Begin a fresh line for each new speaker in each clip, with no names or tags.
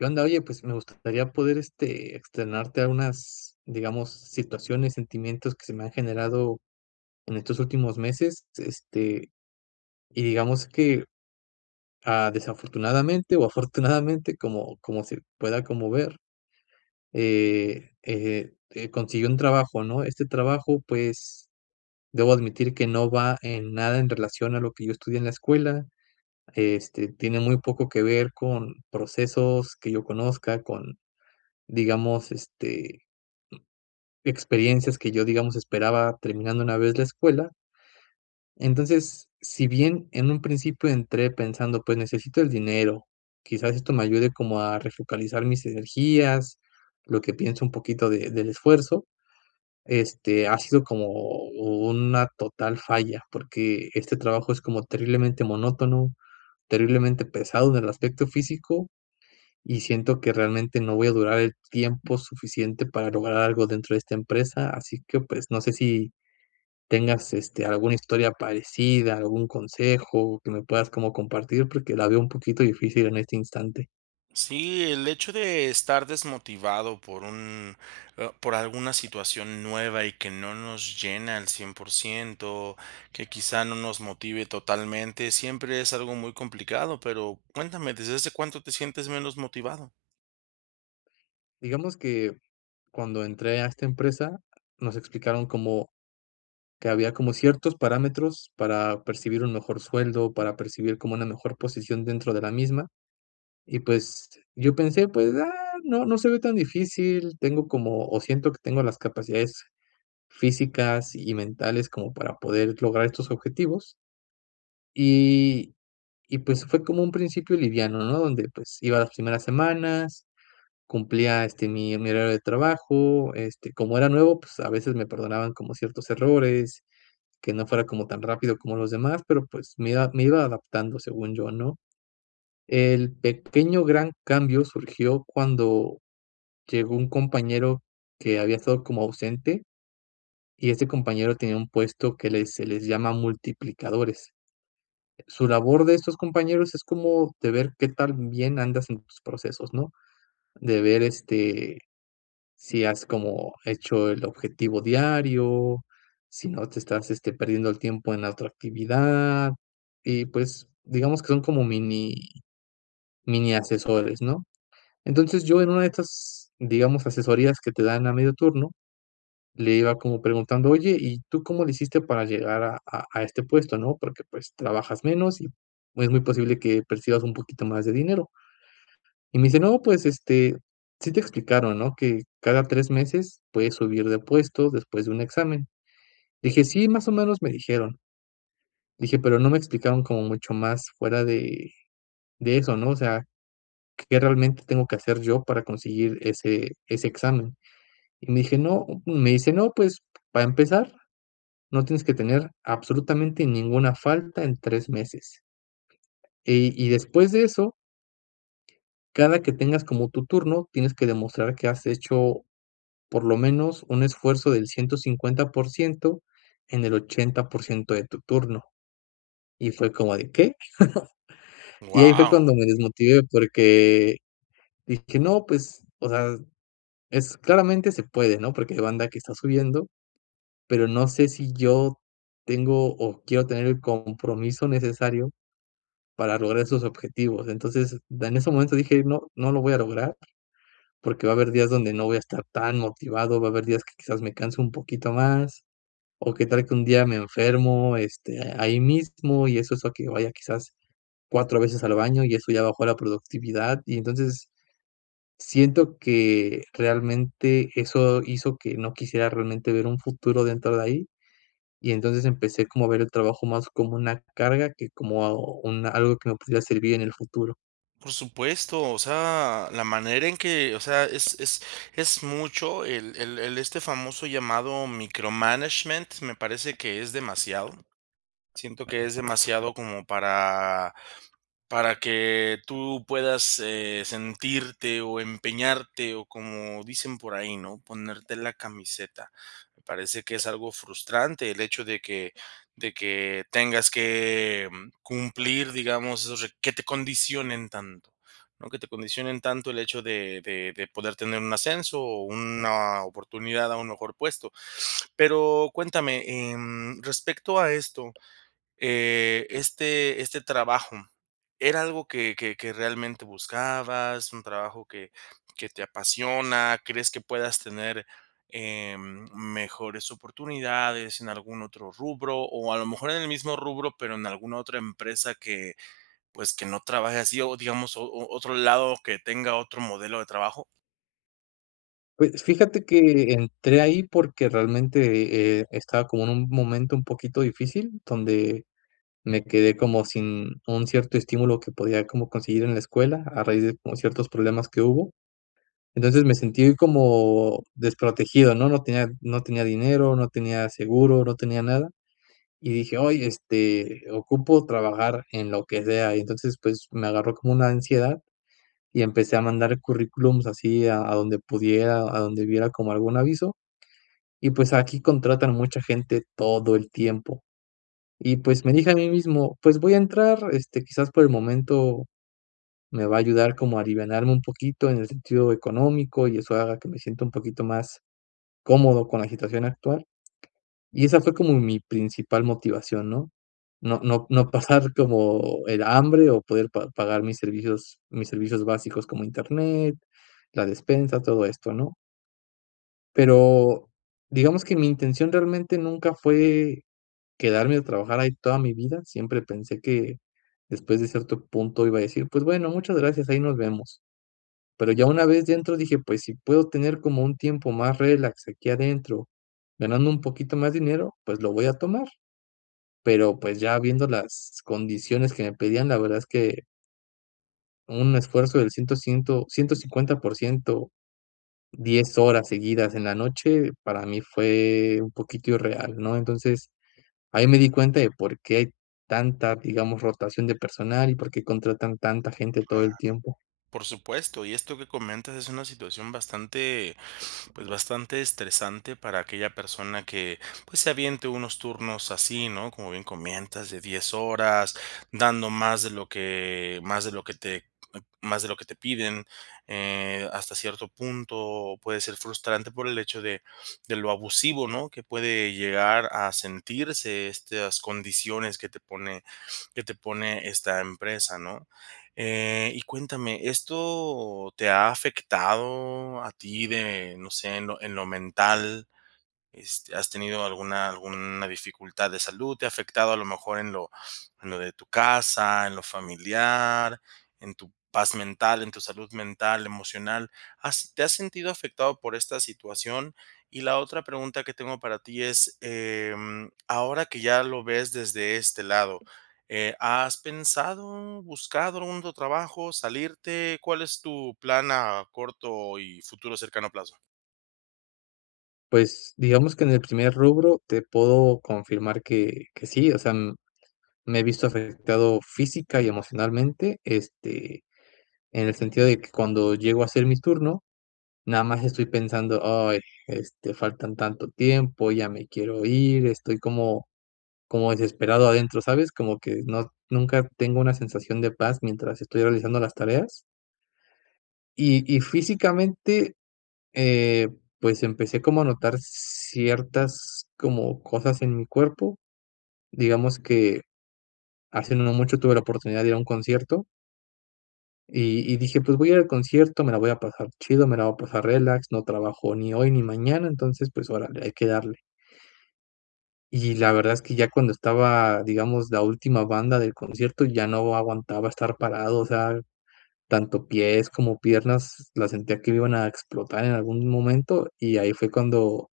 ¿Qué onda?, oye, pues me gustaría poder, este, externarte a unas, digamos situaciones, sentimientos que se me han generado en estos últimos meses, s este, y digamos que, ah, desafortunadamente o afortunadamente como como se pueda como ver, eh, eh, eh, conseguí un trabajo, ¿no?, este trabajo pues, debo admitir que no va en nada en relación a lo que yo estudié en la escuela, este, tiene muy poco que ver con procesos que yo conozca con, digamos, este experiencias que yo, digamos, esperaba terminando una vez la escuela. Entonces, si bien en un principio entré pensando: "Pues necesito el dinero, quizás esto me ayude como a refocalizar mis energías", lo que pienso un poquito de del esfuerzo, este, ha sido como una total falla, porque este trabajo es como terriblemente monótono, terriblemente pesado en el aspecto físico, y siento que realmente no voy a durar el tiempo suficiente para lograr algo dentro de esta empresa, así que, pues, no sé si, tengas, este, alguna historia parecida, algún consejo que me puedas como compartir porque la veo un poquito difícil en este instante.
Sí, el hecho de estar desmotivado por un ah, por alguna situación nueva y que no nos llena al 100%, que quizá no nos motive totalmente, siempre es algo muy complicado, pero cuéntame, ¿desde hace cuánto te sientes menos motivado?
Digamos que, cuando entré a esta empresa, nos explicaron como que había como ciertos parámetros para percibir un mejor sueldo, para percibir como una mejor posición dentro de la misma y, pues, yo pensé: “Pues, ah, no no se ve tan difícil, tengo como o siento que tengo las capacidades físicas y mentales como para poder lograr estos objetivos”. Y y, pues, fue como un principio liviano, ¿no?, donde, pues, iba las primeras semanas, cumplía, este, mi mi horario de trabajo, este, como era nuevo, pues, a veces me perdonaban como ciertos errores, que no fuera como tan rápido como los demás, pero, pues, me iba me iba adaptando, según yo, ¿no? El pequeño gran cambio surgió cuando llegó un compañero que había estado como ausente. Y este compañero tenía un puesto que les se les llama multiplicadores. Su labor de estos compañeros es como de ver qué tan bien andas en tus procesos, ¿no?, de ver, este, si has como hecho el objetivo diario, si no te estás, este, perdiendo el tiempo en la otra actividad, y, pues, digamos que son como mini-miniasesores, ¿no? Entonces yo en una de estas, digamos, asesorías que te dan a medio turno, le iba como preguntando: "Oye, ¿y tú cómo lo hiciste para llegar a a a este puesto, no? Porque, pues, trabajas menos y es muy posible que percibas un poquito más de dinero" y me dice: “No, pues, este, sí te explicaron, ¿no?, que cada 3 meses puedes subir de puesto después de un examen”. Dije: “Sí, más o menos me dijeron" dije: "Pero no me explicaron como mucho más fuera de de eso, ¿no? O sea, que realmente tengo que hacer yo para conseguir ese ese examen", y me dije: "No" me dice: "No, pues, para empezar, no tienes que tener absolutamente ninguna falta en 3 meses". Y y después de eso, cada que tengas como tu turno, tienes que demostrar que has hecho, por lo menos, un esfuerzo del 150% en el 80% de tu turno. Y fue como de: “¿Qué?” Y ahí fue
¡Guau!
cuando me desmotivé, porque dije: “No, pues, o sea, es claramente, se puede, ¿no?, porque hay banda que está subiendo. Pero no sé si yo tengo o quiero tener el compromiso necesario para lograr esos objetivos”. Entonces, en ese momento dije: “No no lo voy a lograr, porque va a haber días donde no voy a estar tan motivado, va a haber días que, quizás, me canso un poquito más, o que tal que un día me enfermo, este, ahí mismo, y eso hace a que vaya quizás 4 veces al baño y eso ya bajó la productividad”. Y entonces, siento que, realmente, eso hizo que no quisiera, realmente, ver un futuro dentro de ahí. Y entonces, empecé como a ver el trabajo más como una carga, que como un algo que me pudiera servir en el futuro.
Por supuesto, o sea, la manera en que, o sea, es es es mucho el el el este famoso llamado, micromanagement, me parece que es demasiado. Siento que es demasiado, como para para que tú puedas, eh, sentirte o empeñarte, o como dicen por ahí, ¿no?, ponerte la camiseta. Me parece que es algo frustrante el hecho de que de que tengas que cumplir, digamos, esos re que te condicionen tanto, ¿no?, que te condicionen tanto el hecho de de de poder tener un ascenso o una oportunidad a un mejor puesto. Pero cuéntame, em, respecto a esto, eh, ¿este este trabajo era algo que que que realmente buscabas? ¿Un trabajo que que te apasiona? ¿Crees que puedas tener, em, mejores oportunidades en algún otro rubro o a lo mejor en el mismo rubro, pero en alguna otra empresa que, pues, que no trabaje así o, digamos, o o otro lado que tenga otro modelo de trabajo?
Pues, fíjate que entré ahí porque realmente, eh, estaba como en un momento un poquito difícil, donde me quedé como sin un cierto estímulo que podía como conseguir en la escuela, a raíz de como ciertos problemas que hubo, entonces, me sentí como desprotegido, ¿no?, no tenía no tenía dinero, no tenía seguro, no tenía nada, y dije: "Oye, este, ocupo trabajar en lo que sea", y entonces, pues, me agarró como una ansiedad, y empecé a mandar currículums, así a a donde pudiera, a donde viera como algún aviso, y pues, aquí contratan mucha gente todo el tiempo, y pues, me dije a mí mismo: "Pues voy a entrar, este, quizás por el momento me va a ayudar como a alivianarme un poquito en el sentido económico, y eso haga que me sienta un poquito más, cómodo con la situación actual", y esa fue como mi principal motivación, ¿no?, no no no pasar como el hambre o poder pa pagar mis servicios mis servicios básicos como Internet, la despensa, todo esto, ¿no? Pero, digamos que mi intención realmente nunca fue quedarme a trabajar ahí toda mi vida, siempre pensé que, después de cierto punto iba a decir: "Pues bueno, muchas gracias, ahí nos vemos", pero ya una vez dentro dije: "Pues si puedo tener como un tiempo más relax aquí adentro, ganando un poquito más dinero, pues lo voy a tomar", pero, pues ya viendo las condiciones que me pedían, la verdad es que un esfuerzo del ciento ciento 150%, 10 horas seguidas en la noche, para mí fue un poquito irreal, ¿no?, entonces ahí me di cuenta de por qué hay tanta, digamos, rotación de personal y por qué contratan tanta gente todo
Claro.
el tiempo.
Por supuesto, y esto que comentas es una situación bastante pues bastante estresante para aquella persona que, pues se aviente unos turnos así, ¿no?, como bien comentas, de 10 horas, dando más de lo que más de lo que te más de lo que te piden, eh, hasta cierto punto puede ser frustrante por el hecho de de lo abusivo, ¿no?, que puede llegar a sentirse estas condiciones que te pone que te pone esta empresa, ¿no?, eh, y cuéntame, ¿esto te ha afectado a ti de, no sé, en lo en lo mental?, este, ¿has tenido alguna alguna dificultad de salud?, ¿te ha afectado a lo mejor en lo en lo de tu casa, en lo familiar, en tu paz mental, en tu salud mental, emocional?, ¿has te has sentido afectado por esta situación?, y la otra pregunta que tengo para ti es, eh, mm, ahora que ya lo ves desde este lado, eh, ¿has pensado, buscado un otro trabajo, salirte?, ¿cuál es tu plan a corto y futuro cercano plazo?
Pues, digamos que en el primer rubro te puedo confirmar que que sí, o sea, me he visto afectado física y emocionalmente, este, en el sentido de que cuando llego a hacer mi turno, nada más estoy pensando: "Ay, este, faltan tanto tiempo, ya me quiero ir", estoy como como desesperado adentro, ¿sabes?, como que no nunca tengo una sensación de paz, mientras estoy realizando las tareas. Y y físicamente, eh, pues empecé como a notar ciertas, como cosas en mi cuerpo, digamos que, hace no mucho tuve la oportunidad de ir a un concierto y y dije: "Pues voy al concierto, me la voy a pasar chido, me la voy a pasar relax, no trabajo ni hoy ni mañana, entonces, pues órale, hay que darle". Y la verdad es que ya cuando estaba, digamos, la última banda del concierto ya no aguantaba estar parado, o sea, tanto pies como piernas la sentía que me iban a explotar en algún momento, y ahí fue cuando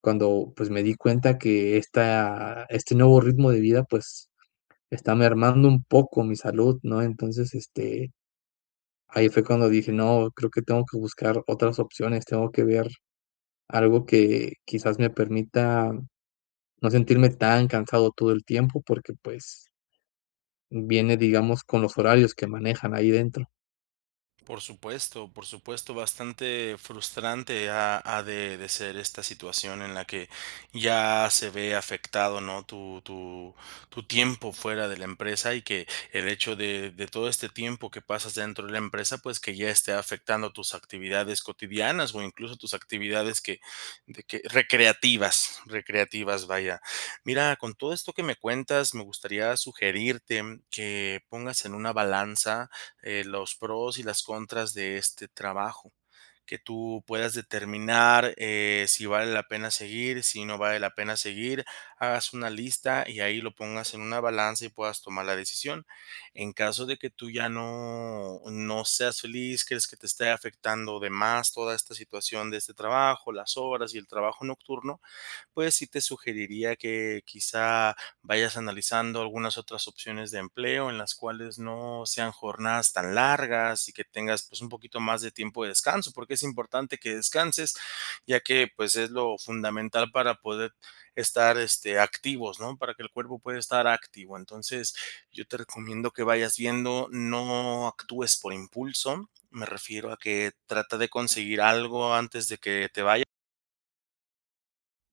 cuando pues, me di cuenta que esta este nuevo ritmo de vida pues, está mermando un poco mi salud, ¿no?, entonces, este, ahí fue cuando dije: "No, creo que tengo que buscar otras opciones, tengo que ver algo que, quizás me permita, no sentirme tan cansado todo el tiempo", porque, pues, viene, digamos, con los horarios que manejan ahí dentro.
Por supuesto, por supuesto, bastante frustrante, ha ha de de ser esta situación en la que ya se ve afectado, ¿no?, tu tu tu tiempo fuera de la empresa y que el hecho de de todo este tiempo que pasas dentro de la empresa, pues que ya esté afectando tus actividades cotidianas o incluso tus actividades que de que, recreativas recreativas, vaya. Mira, con todo esto que me cuentas, me gustaría sugerirte que pongas en una balanza, eh, los pros y las contras de este trabajo, que tú puedas determinar, eh, si vale la pena seguir, si no vale la pena seguir, hagas una lista y ahí lo pongas en una balanza y puedas tomar la decisión. En caso de que tú ya no no seas feliz, crees que te esté afectando de más toda esta situación de este trabajo, las horas y el trabajo nocturno, pues sí te sugeriría que quizá vayas analizando algunas otras opciones de empleo en las cuales no sean jornadas tan largas y que tengas, pues, un poquito más de tiempo de descanso, porque es importante que descanses, ya que, pues, es lo fundamental para poder estar, este, activos, ¿no?, para que el cuerpo pueda estar activo, entonces, yo te recomiendo que vayas viendo, no actúes por impulso, me refiero a que trata de conseguir algo antes de que te vaya.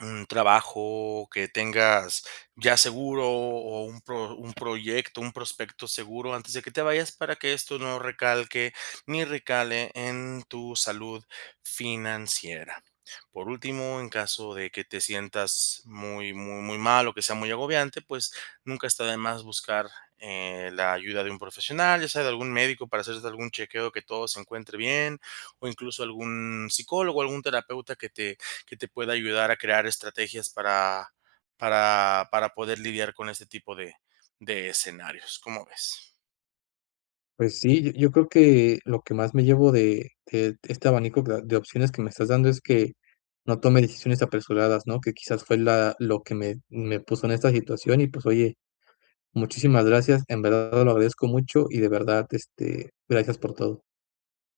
Un trabajo que tengas ya seguro o o un pro un proyecto, un prospecto seguro antes de que te vayas para que esto no recalque, ni recale en tu salud financiera. Por último, en caso de que te sientas muy muy muy mal o que sea muy agobiante, pues nunca está de más buscar, eh, la ayuda de un profesional, ya sea de algún médico para hacerte algún chequeo que todo se encuentre bien, o incluso algún psicólogo, algún terapeuta que te que te pueda ayudar a crear estrategias para para para poder lidiar con este tipo de de escenarios, ¿cómo ves?
Pues sí, yo yo creo que lo que más me llevo de de de este abanico de de opciones que me estás dando es que, no tome decisiones apresuradas, ¿no?, que quizás fue la lo que me me puso en esta situación. Y pues oye, muchísimas gracias, en verdad lo agradezco mucho, y de verdad, este, gracias por todo.